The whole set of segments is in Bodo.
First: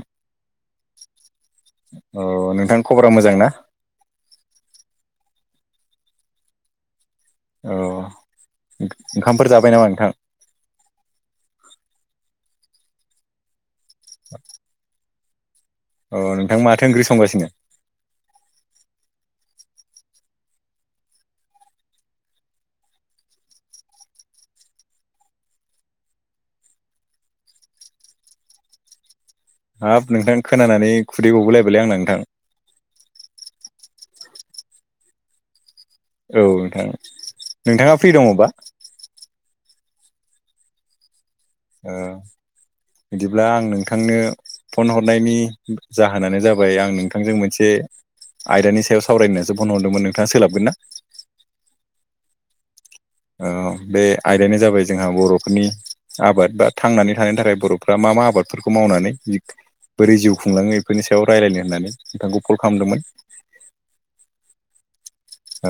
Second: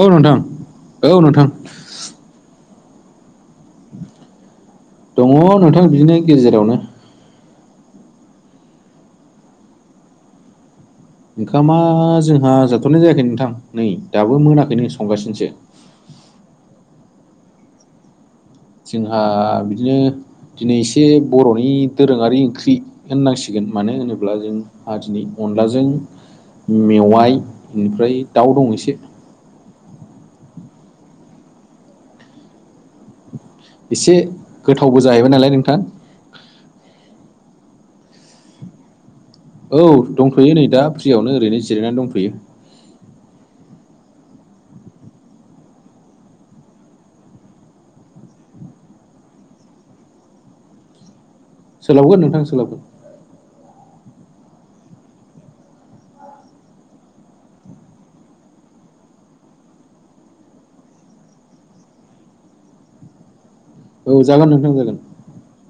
औ नोंथां औ नोंथां औ नोंथां खबरा मोजां ना? दङ नोंथां बिदिनो गेजेरावनो ओ ओंखामफोर जाबाय नामा नोंथां? ओंखामा जोंहा जाथ'नाय जायाखै नोंथां नै दाबो मोनाखैनो संगासिनोसो। अ नोंथा माथो ओंख्रि संगासिनो? जोंहा बिदिनो दिनै एसे बर'नि दोरोङारि ओंख्रि होननांसिगोन मानो होनोब्ला जोंहाहा दिनै अनलाजों मेवाइ ओनिफ्राय दाउ दं एसे हाब नोंथां खोनानानै खुदै गगुलायबायलै आंना नोंथां। एसे गोथावबो जाहैबाय नालाय नोंथां। औ नोंथां नोंथाङा फ्रि दङबा? औ दंथ'यो नै दा फ्रियावनो ओरैनो ओ जिरायनानै दंथ'यो बिदिब्ला आं नोंथांनो फन हरनायनि जाहोनानो जाबाय आं नोंथांजों मोनसे आयदानि सायाव सावरायनानैसो फन हरदोंमोन नोंथाङा सोलाबगोन ना? सोलाबगोन नोंथां सोलाबगोन ओ बे आयदायानो जाबाय जोंहा बर'फोरनि आबाद बा थांनानै थानायनि थाखाय बर'फ्रा मा मा आबादफोरखौ मावनानै बोरै जिउ खुंलाङो बेफोरनि सायाव रायज्लायनो होननानै नोंथांखौ कल खालामदोंमोन। औ जागोन नोंथां जागोन।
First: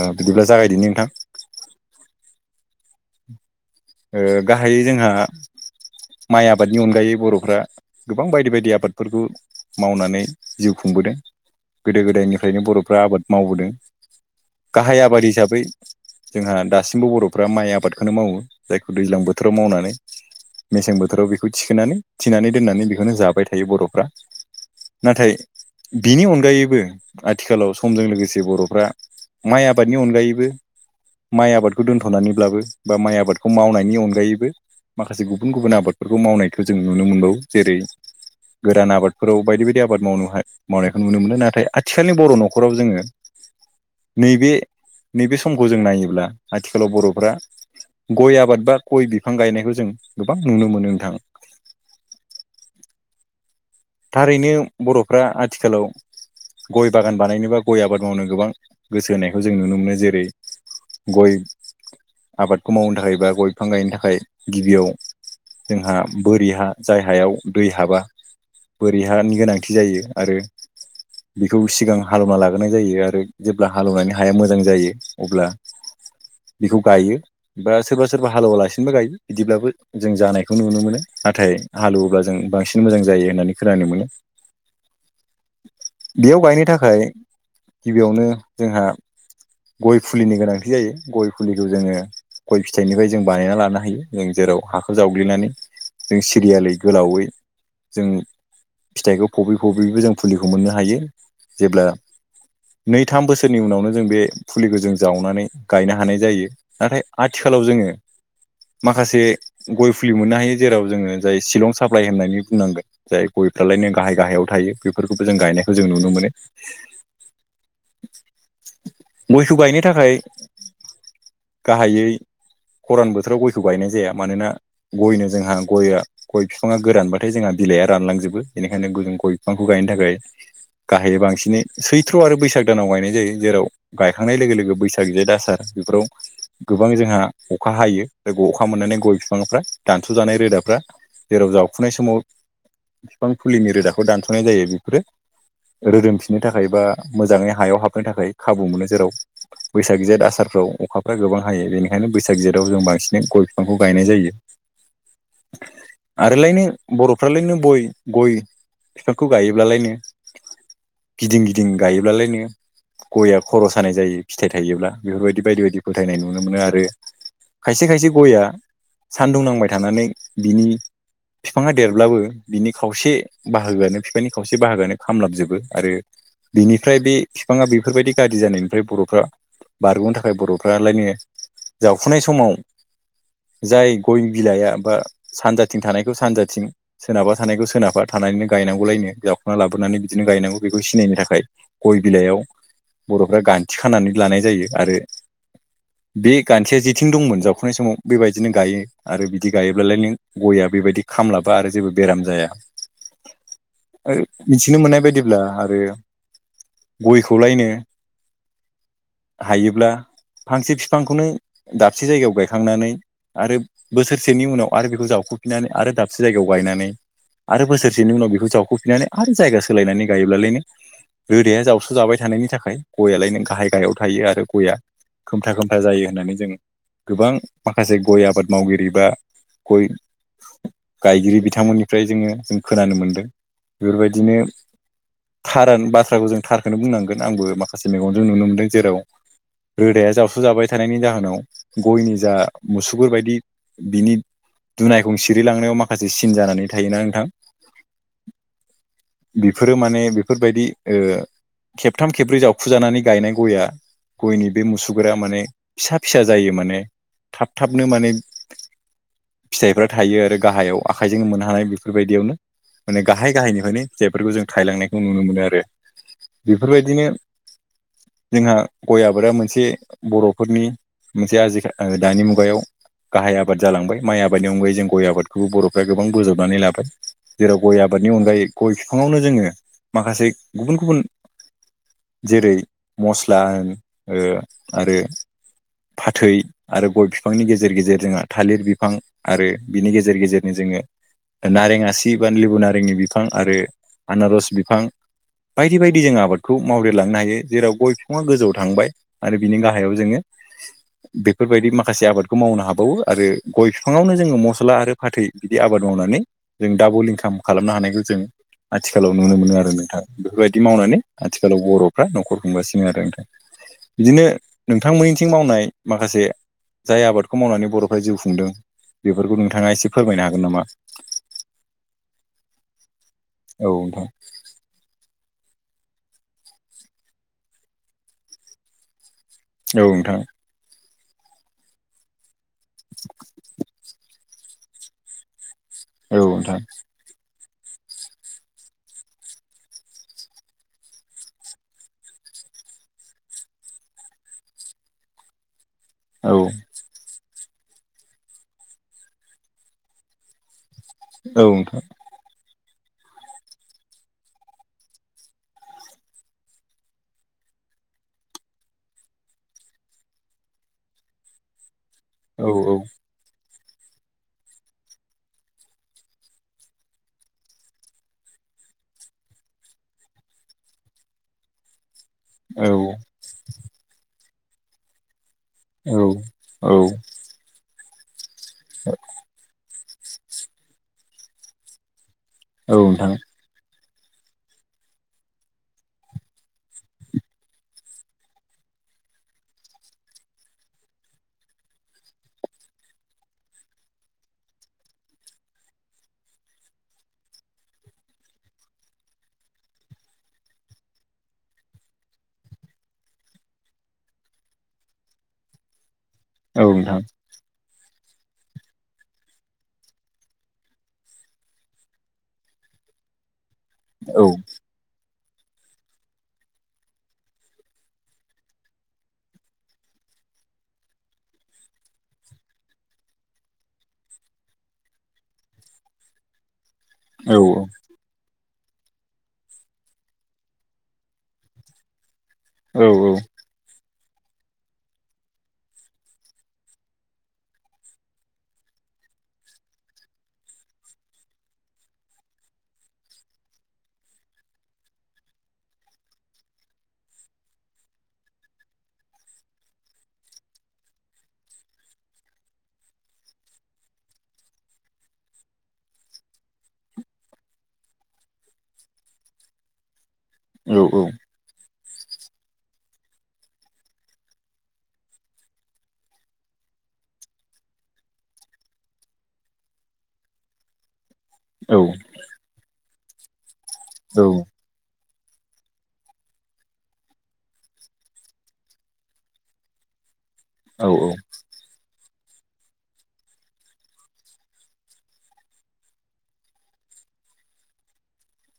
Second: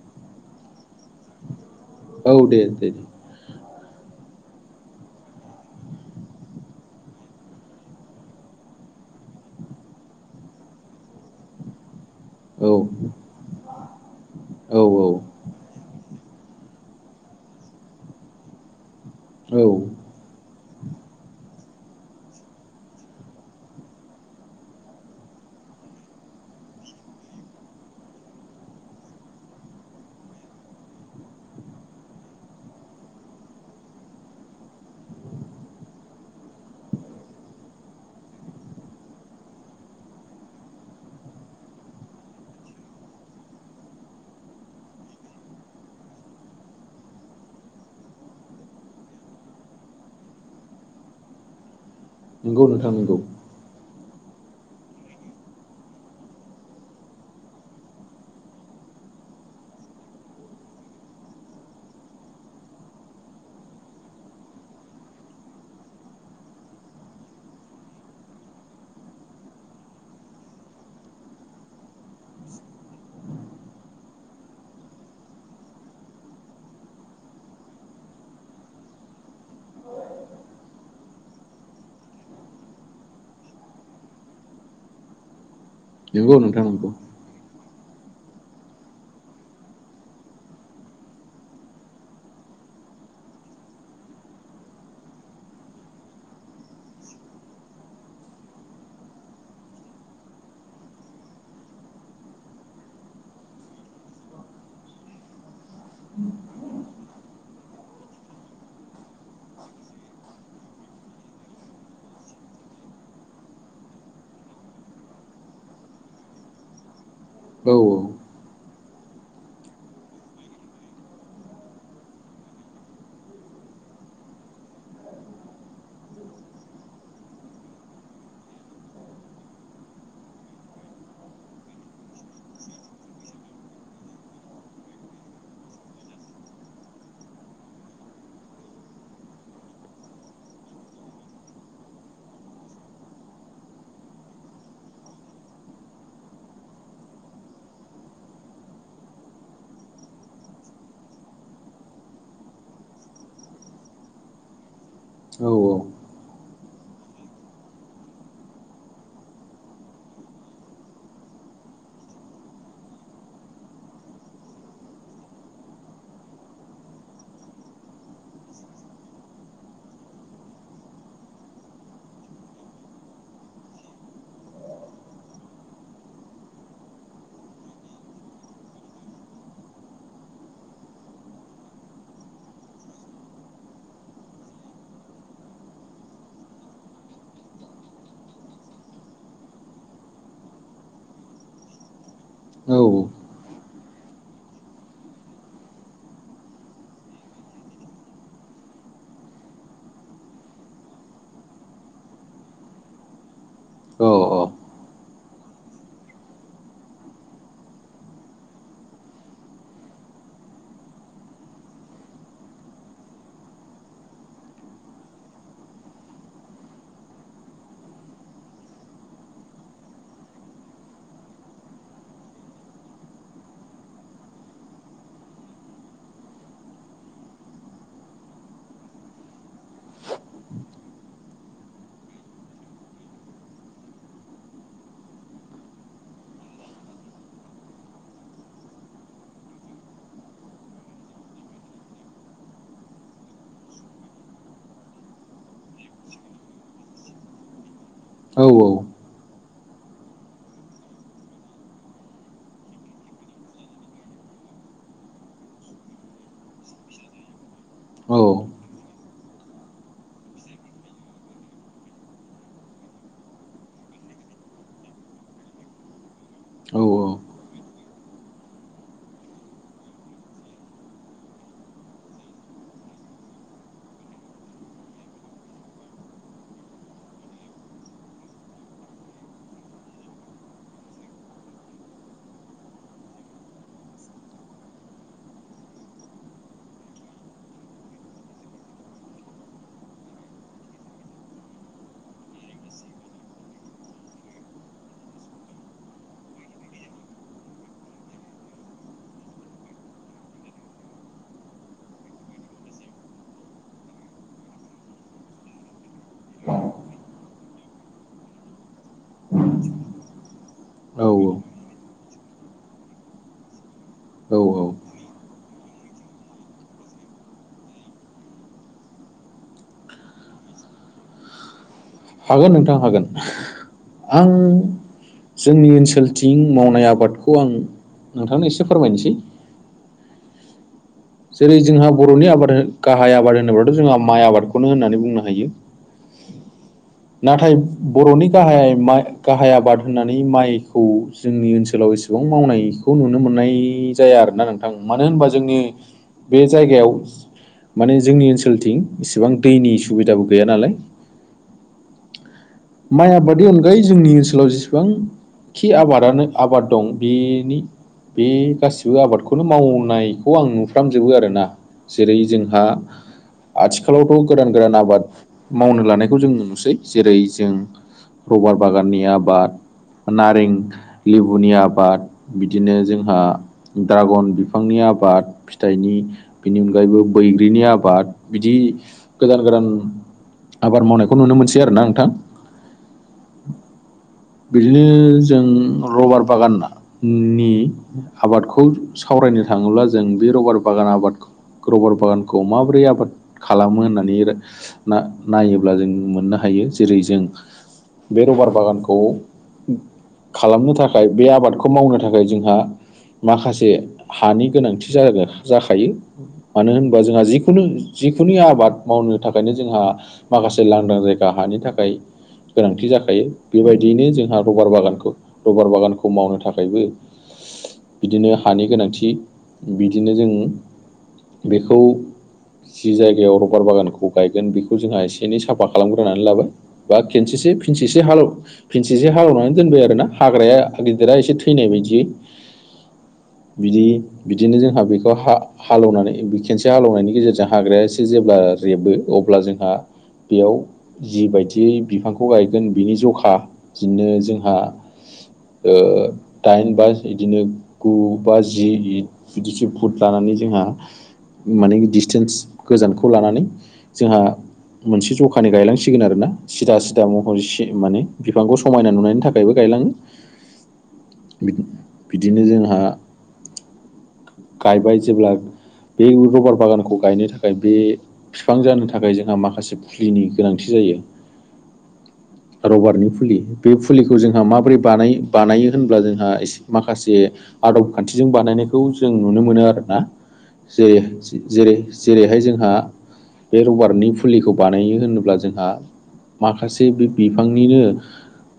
ओ बिदिब्ला जागायदिनि नोंथां औ दे दे दे ओ गाहायै जोंहा माइ आबादनि अनगायै बर'फ्रा गोबां बायदि बायदि आबादफोरखौ मावनानै जिउ खुंबोदों गोदो गोदायनिफ्राय नो औ बर'फ्रा आबाद मावबोदों गाहाय औ आबाद हिसाबै जोंहा दासिमबो बर'फ्रा माइ आबादखौनो मावो जायखौ दैज्लां बोथोराव औ औ मावनानै मेसें बोथोराव बेखौ थिखोनानै थिनानै दोननानै बेखौनो जाबाय थायो बर'फ्रा नाथाय बिनि अनगायैबो आथिखालाव समजों लोगोसे बर'फ्रा माइ आबादनि अनगायैबो माइ आबादखौ दोन्थ'नानैब्लाबो बा माइ आबाद खौ मावनायनि अनगायैबो माखासे गुबुन गुबुन आबादफोरखौ मावनायखौ जों नुनो मोनबावो जेरै गोरान आबादफोराव बायदि बायदि आबाद मावनो हाय मावनायखौ नुनो मोनो नाथाय आथिखालनि बर' न'खराव जोङो नैबे नैबे समखौ जों नायोब्ला आथिखालाव बर'फ्रा गय आबाद बा गय बिफां गायनायखौ जों गोबां नुनो मोनो नोंथाङा नंगौ नोंथां नंगौ। थारैनो बर'फ्रा आथिखालाव गय बागान बानायनोबा गय आबाद मावनो गोबां गोसो होनायखौ जों नुनो मोनो जेरै गय आबादखौ मावनो थाखाय बा गय बिफां गायनो थाखाय गिबियाव जोंहा बोरि हा जाय हायाव दै हाबा बोरैहानि गोनांथि जायो आरो बेखौ सिगां हालेवना लाग्रोनाय जायो आरो जेब्ला हालेवनानै हाया मोजां जायो अब्ला बेखौ गायो। बा सोरबा सोरबा हालेवालासिनोबो गायो बिदिब्लाबो जों जानायखौ नुनो मोनो नाथाय हालेवोब्ला जों बांसिन मोजां जायो होननानै खोनानो मोनो नंगौ बेयाव नोंथां गायनो नंगौ थाखाय गिबियावनो जोंहा गय फुलिनि गोनांथि जायो गय फुलिखौ जोङो गय फिथाइनिफ्राय जों बानायना लानो हायो जों जेराव हाखौ जावग्लिनानै जों सिरियालै गोलावै जों फिथाइखौ फब फबबो जों फुलिखौ मोननो हायो जेब्ला नै थाम बोसोरनि उनावनो जों बे फुलिखौ जों जावनानै गायनो हानाय जायो। नाथाय आथिखालाव जोङो माखासे गय फुलि मोननो हायो जेराव जोङो जाय शिलं साप्लााय होननानै बुंनांगोन जाय गयफ्रालाय नों गाहाय गाहायाव थायो बेफोरखौबो जों गायनायखौ जों नुनो मोनो औ औ। मैसौ गायनो थाखाय गाहायै खरान बोथोराव गयखौ गायनाय जाया मानोना गयनो जोंहा गया गय फिफाङा गोरानबाथाय जोंहा बिलाइआ रानलांजोबो बेनिखायनो [unintelligible] गय बिफांखौ गायनो थाखाय गाहायै बांसिनै सैथ्र' आरो बैसाग दानाव गायनाय जायो जेराव गायखांनाय लोगो लोगो बैसाग, जेद, आसार बेफोराव गोबां जोंहा अखा हायो, अखा मोननानै गय बिफांफ्रा दानस' जानाय रोदाफ्रा जेराव जावखुनाय समाव बिफां फुलिनि रोदाखौ दानस'नाय जायो बेफोरो रोदोमफिननो थाखाय बा मोजाङै हायाव हाबनो थाखाय खाबु मोनो जेराव बैसाग जेठ आसारफ्राव अखाफ्रा गोबां हायो बेनिखायनो बैसाग जेथाव जों बांसिन गय बिफांखौ गायनाय जायो। [inaudible] औ औ। आरोलायनो बर'फ्रालायनो बय गय फिफांखौ गायोब्लालायनो गिदिं गिदिं गाइयोब्लालायनो गया खर' सानाय जायो फिथाइ थायोब्ला बेफोरबायदि बायदि बायदि फोथायनाय नुनो मोनो आरो खायसे खायसे गयआ सानदुं नांबाय थानानै बिनि फिफाङा देरब्लाबो बिनि खावसे बाहागोआनो फिफांनि खावसे बाहागोआनो खामलाबजोबो आरो बिनिफ्राय बे फिफाङा बेफोरबायदि गाज्रि जानायनिफ्राय बर'फ्रा बारग'नो थाखाय बर'फ्रालायनो जावखुनाय समाव जाय गय बिलाइआ बा सानजाथिं थानायखौ सानजाथिं सोनाबहा थानायखौ सोनाबा थानायैनो गायनांगौलायनो जाउखुना लाबोनानै बिदिनो गायनांगौ बेखौ सिनायनो थाखाय। गय बिलायाव औ बर'फ्रा गान्थि खानानै लानाय जायो आरो बे गान्थिया जेथिं दंमोन जाउखुनाय समाव बेबायदिनो गाइयो। आरो बिदि गाइयोब्लालायनो गयआ बेबायदि खामलाबा आरो जेबो बेराम जाया औ मिथिनो मोननाय बायदिब्ला आरो गयखौलायनो हायोब्ला फांसे फिफांखौनो दाबसे जायगायाव गायखांनानै आरो बोसोरसेनि उनाव आरो बेखौ जावखुफिननानै आरो दाबसे जायगायाव गायनानै आरो बोसोरसेनि उनाव बेखौ जावखुफिननानै आरो जायगा सोलायनानै गाइयोब्लालायनो रोदाया जावस्रो जाबाय थानायनि थाखाय गययालायनो गाहाय गाहायाव थाइयो आरो गयआ खोमथा खोमथा जायो होननानै जोङो गोबां माखासे गय आबाद मावगिरि बा गय गायगिरि बिथांमोननिफ्राय जोङो जों खोनानो मोनदों बेफोरबायदिनो थार बाथ्राखौ जों थारखौनो बुंनांगोन आंबो माखासे मेगनजों नुनो मोनदों जेराव रोदाया जावस्रुजाबाय थानायनि जाहोनाव गयनि जा मुसुगुर बायदि बिनि दुनायखं सिरिलांनायाव माखासे सिन जानानै थायोना नोंथां। औ औ। बेफोरो माने बेफोरबायदि ओ खेबथाम खेबब्रै जावखुजानानै गायनाय गयआ गयनि बे मुसुगुरा माने फिसा फिसा जायो माने थाब थाबनो माने औ फिथाइफ्रा थाइयो आरो गाहायाव आखाइजोंनो मोनहा हानाय बेफोरबायदियावनो माने गाहाय गाहायनिफ्रायनो जायफोरखौ जों थायलांनायखौ नुनो मोनो आरो। बेफोरबायदिनो जोंहा गय आबादा मोनसे बर'फोरनि मोनसे आजिखा ओ दानि मुगायाव गाहाय आबाद जालांबाय माइ आबादनि अनगायै जों गय आबादखौबो बर'फ्रा गोबां बोजबबाय नानै लाबाय जेराव गय आबादनि अनगायै गय बिफाङावनो जोङो माखासे गुबुन गुबुन जेरै मस्ला होन आरो फाथै आरो गय बिफांनि गेजेर गेजेर जोंहा थालिर बिफां आरो बिनि गेजेर गेजेरनो जोङो नारें आसि बा लेबु नारेंनि बिफां आरो आनारस बिफां बायदि बायदि जों आबादखौ मावदेरलांनो हायो जेराव गय बिफाङा गोजौआव थांबाय आरो बिनि गाहायाव जोङो बेफोरबायदि माखासे आबादखौ मावनो हाबावो आरो गय फिफाङावनो जोङो मस्ला आरो फाथै बिदि आबाद मावनानै जों डाबल इनकाम खालामनो हानायखौ जों आथिखालाव नुनो मोनो आरो नोंथा बेफोरबायदि मावनानै औ आथिखालाव बर' फ्रा न'खर खुंगासिनो आरो नोंथां बिदिनो औ औ नोंथांमोननिथिं मावनाय माखासे जाय आबादखौ मावनानै बर'फ्रा जिउ खुंदों बेफोरखौ नोंथाङा एसे फोरमायनो हागोन नामा? हागोन नोंथां हागोन। औ नोंथां। आं जोंनि ओनसोलथिं मावनाय आबादखौ आं नोंथांनो एसे फोरमायनोसै औ नोंथां जेरै जोंहा बर'नि आबाद गाहाय आबाद होनोब्लाथ' जोंहा माइ आबादखौनो होननानै बुंनो हायो औ नोंथां नाथाय बर'नि गाहाय गाहाय माइ आबाद होननानै माइखौ जोंनि ओनसोलाव एसे बां मावनायखौ नुनो मोननाय जाया आरोना नोंथां मानो होनबा जोंनि औ बे जायगायाव माने जोंनि ओनसोलथिं इसेबां दैनि सुबिदाबो गैया नालाय औथ' माइ आबादनि अनगायै जोंनि ओनसोलाव जेसेबां खि आबादानो आबाद दं बिनि बे गासिबो आबादखौनो मावनायखौ आं नु फ्रामजोबो आरोना जेरै औ जोंहा आथिखालावथ' गोदान गोदान आबाद मावनो लानायखौ जों नुनोसै जेरै जों रबार बागाननि आबाद नारें लेबुनि आबाद औ बिदिनो जोंहा ड्रागन बिफांनि आबादि फिथाइनि बेनि औ अनगायैबो बैग्रिनि आबाद बिदि गोदान गोदान आबाद मावनायखौ नुनो मोनसै आरो ना नोंथां औ नोंथां बिदिनो जों रबार बागाननि आबादखौ सावरायनो थाङोब्ला जों बे रबार बागान आबादखौ रबार बागानखौ माबोरै आबाद खालामो होननानै ना नायोब्ला जों मोननो हायो जेरै जों बे रबार बागानखौ खालामनो थाखाय बे आबादखौ मावनो थाखाय जोंहा माखासे हानि गोनांथि जागोन जाखायो औ मानो नोंथां होनोबा जोंहा जिखुनु जिखुनु आबाद मावनो थाखायनो जोंहा माखासे लांदां जायगा हानि थाखाय गोनांथि जाखायो बेबायदियैनो औ जोंहा रबार बागानखौ रबार बागानखौ मावनो थाखायबो बिदिनो हानि गोनांथि बिदिनो जों बेखौ जि जायगायाव रबार बागानखौ गायगोन बेखौ जोंहा एसे एनै साफा खालामग्रोनानै लाबाय बा औ खनसेसो फिनसेस एसे हाल फिनसे एसे हालेवनानै दोनबाय आरो ना हाग्राया गिदिरा एसे थैनाय बायदियै औ औ बिदि बिदिनो जोंहा बेखौ हा हालेवनानै खेनसे हालेनायनि गेजेरजों हाग्राया एसे जेब्ला रेबो अब्ला जोंहा बेयाव जिबायदियै बिफांखौ गायगोन बिनि जखा बिदिनो जोंहा ओ दाइन बा बिदिनो गु बाजि इ बिदिसो फुट लानानै जोंहा माने डिसटेन्स गोजानखौ लानानै जोंहा मोनसे जखानि गायलांसिगोन आरो ना सिदा सिदा महर सि माने बिफांखौ समायना नुनायनि थाख खायबो गायलाङो औ औ बिदिनो जोंहा गायबाय जेब्ला बे रबार बागानखौ गायनो थाखाय बे बिफां जानो थाखाय जोंहा माखासे फुलिनि गोनांथि जायो औ रबारनि फुलि बे फुलिखौ औ जोंहा माबोरै बानाय बानायो होनब्ला जोंहा एसे माखासे आदब खान्थिजों बानायनायखौ जों नुनो मोनो आरोना जेरै जेरै जेरैहाय जोंहा बे रबारनि फुलिखौ बानायो होनोब्ला जोंहा माखासे बे बिफांनिनो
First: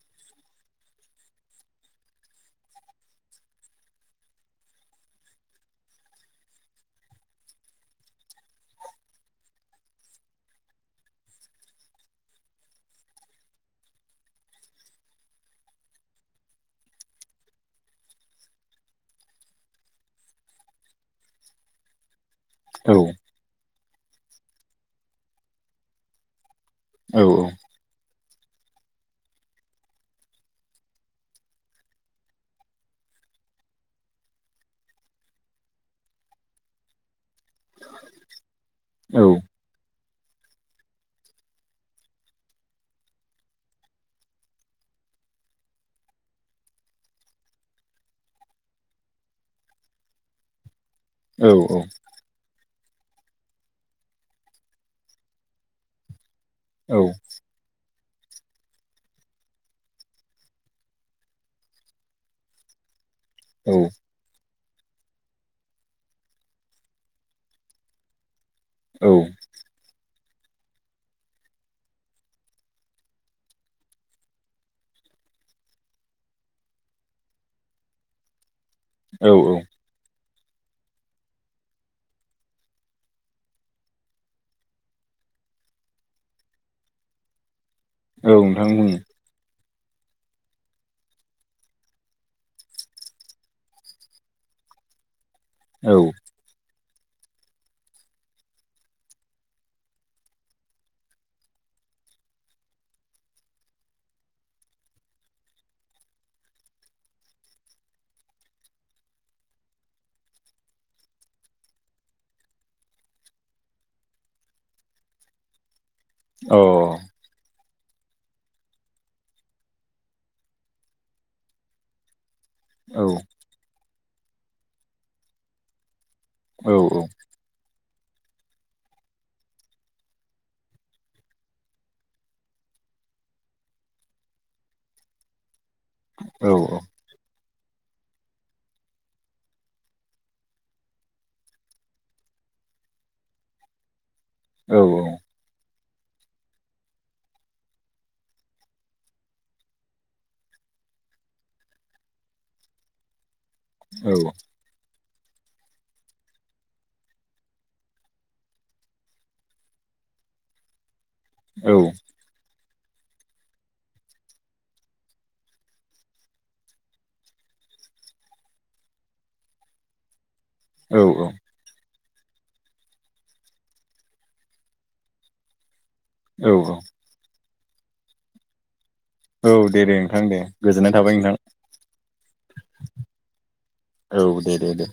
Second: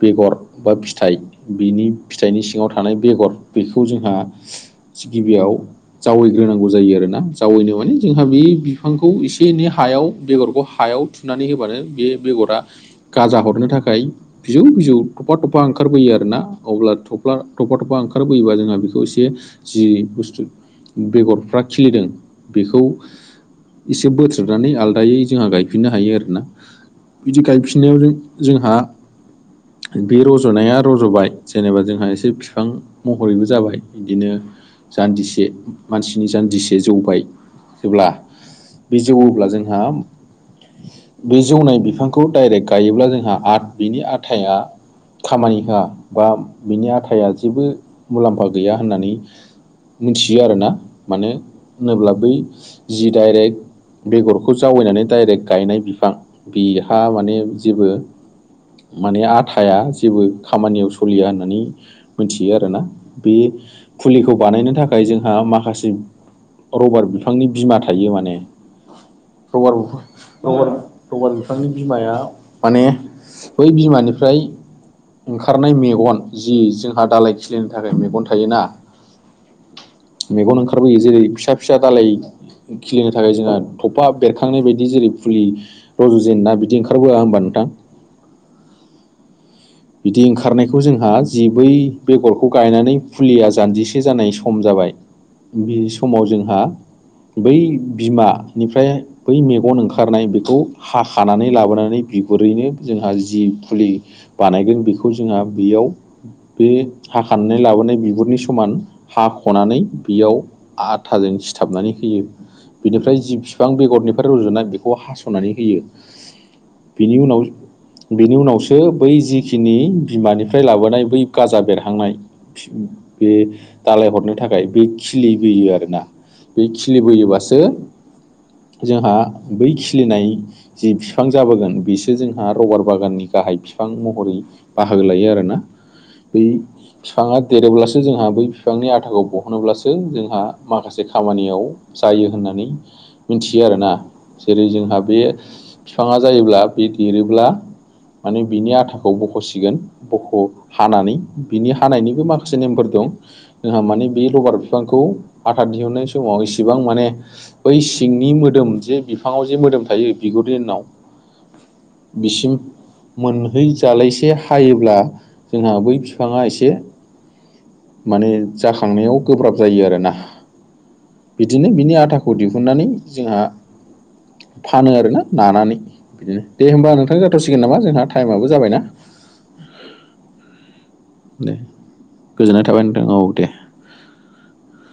बेगर बा फिथाइ बिनि फिथाइनि सिङाव थानाय बेगर बेखौ जोंहा सो गिबियाव जावैग्रोनांगौ जायो आरो ना जावैनो माने जोंहा बे बिफांखौ एसे एनै हायाव बेगरखौ हायाव थु नानै होबानो बे बेगरा गाजा हरनो थाखाय बिजौ बिजौ थफा थफा ओंखारबोयो आरोना अब्ला थफ्ला थफा थफा ओंखारबोयोबा जोंहा बेखौ एसे जि बुस्थु बेगरफ्रा खिलिदों बेखौ एसे बोथ्रोदनानै आलदायै जोंहा गायफिननो हायो आरोना बिदि गायफि नायावनो जोंहा बे रज'नाया रज'बाय जेनेबा जोंहा एसे फिफां महरैबो जाबाय बिदिनो जान्दिसे मानसिनि जान्जिसे जौबाय जेब्ला बे जौऔब्ला जोंहा बे जौनाय बिफांखौ डाइरेक्ट गायोब्ला जोंहा आथ बिनि आथाया खामानि होआ बा बिनि आथाया जेबो मुलाम्फा गैया होननानै मिथियो आरो ना मानो होनोब्ला बै जि डाइरेक्ट बेगरखौ जावैनानै डाइरेक्ट गायनाय बिफां बेहा माने जेबो माने आथाया जेबो खामानियाव सलिया होननानै मिथियो आरोना बे खौ बानायनो थाखाय जोंहा माखासे रबार बिफांनि बिमा थायो माने औ रबार बिफ रबार रबार बिफांनि बिमाया माने बै बिमानिफ्राय ओंखारनाय मेगन जि जोंहा दालाय खिलिनो थाखाय मेगन थायोना औ औ मेगन ओंखारबोयो जेरै फिसा फिसा दालाय खिलिनो थाखाय जोंहा थफा बेरखांनाय बायदि जेरै फुलि रज' जेनो ना बिदि ओंखारबोआ होमबा नोंथां औ नोंथां बुङो बिदि ओंखारनायखौ जोंहा जि बै बेगरखौ गायनानै फुलिया जान्जिसे जानाय सम जाबाय बे समाव जोंहा बै बिमानिफ्राय बै मेगन ओंखारनाय बेखौ हाखानानै लाबोनानै बिगुरैनो जोंहा जि फुलि बानायगोन बेखौ जोंहा बेयाव बे हाखानानै लाबोनाय बिगुरनि समान हाख'नानै बेयाव आथाजों सिथाबनानै होयो। बिनिफ्राय जि बिफां बेगरनिफ्राय रुजुनाय बेखौ हास'नानै होयो। अह। बिनि उनाव बिनि उनावसो बै जिखिनि बिमानिफ्राय लाबोनाय बै गाजा बेरहांनाय फि बे दालाय हरनो थाखाय बे खिलि बोयो आरोना बे खिलि बोयोबासो जोंहा बै खिलिनाय जि फिफां जाबोगोन बिसो जोंहा रबार बागाननि गाहाय फि फां महरै बाहागो लायो आरोना बै फिफाङा देरोब्लासो जोंहा बै फिफांनि आथाखौ बहनोब्लासो जोंहा माखासे खामानियाव जायो होननानै मिथियो आरोना जेरै जोंहा बे फिफाङा जायोब्ला बे देरोब्ला माने बिनि आथाखौ बख'सिगोन बख' हानानै बिनि हानायनिबो माखासे नेमफोर दं। जोंहा माने बे लबार बिफांखौ आथा दिहुननाय समाव इसेबां माने बै सिंनि मोदोम जे बिफाङाव जे मोदोम थायो बिगुरनि उनाव औ। बिसिम मोनहैजालायसे हायोब्ला जोंहा बै बिफाङा एसे माने जाखांनायाव गोब्राब जायो आरोना। औ औ। बिदिनो बिनि आथाखौ दिहुननानै जोंहा फानो आरोना नानानै बिदिनो, दे होमबा नोंथां जाथ'सिगोन नामा जोंहा थाइमाबो जाबाय ना? औ दे दे नोंथां दे गोजोननाय थाबाय नोंथां। दे गोजोननाय थाबाय नोंथां औ दे। औ दे दे दे।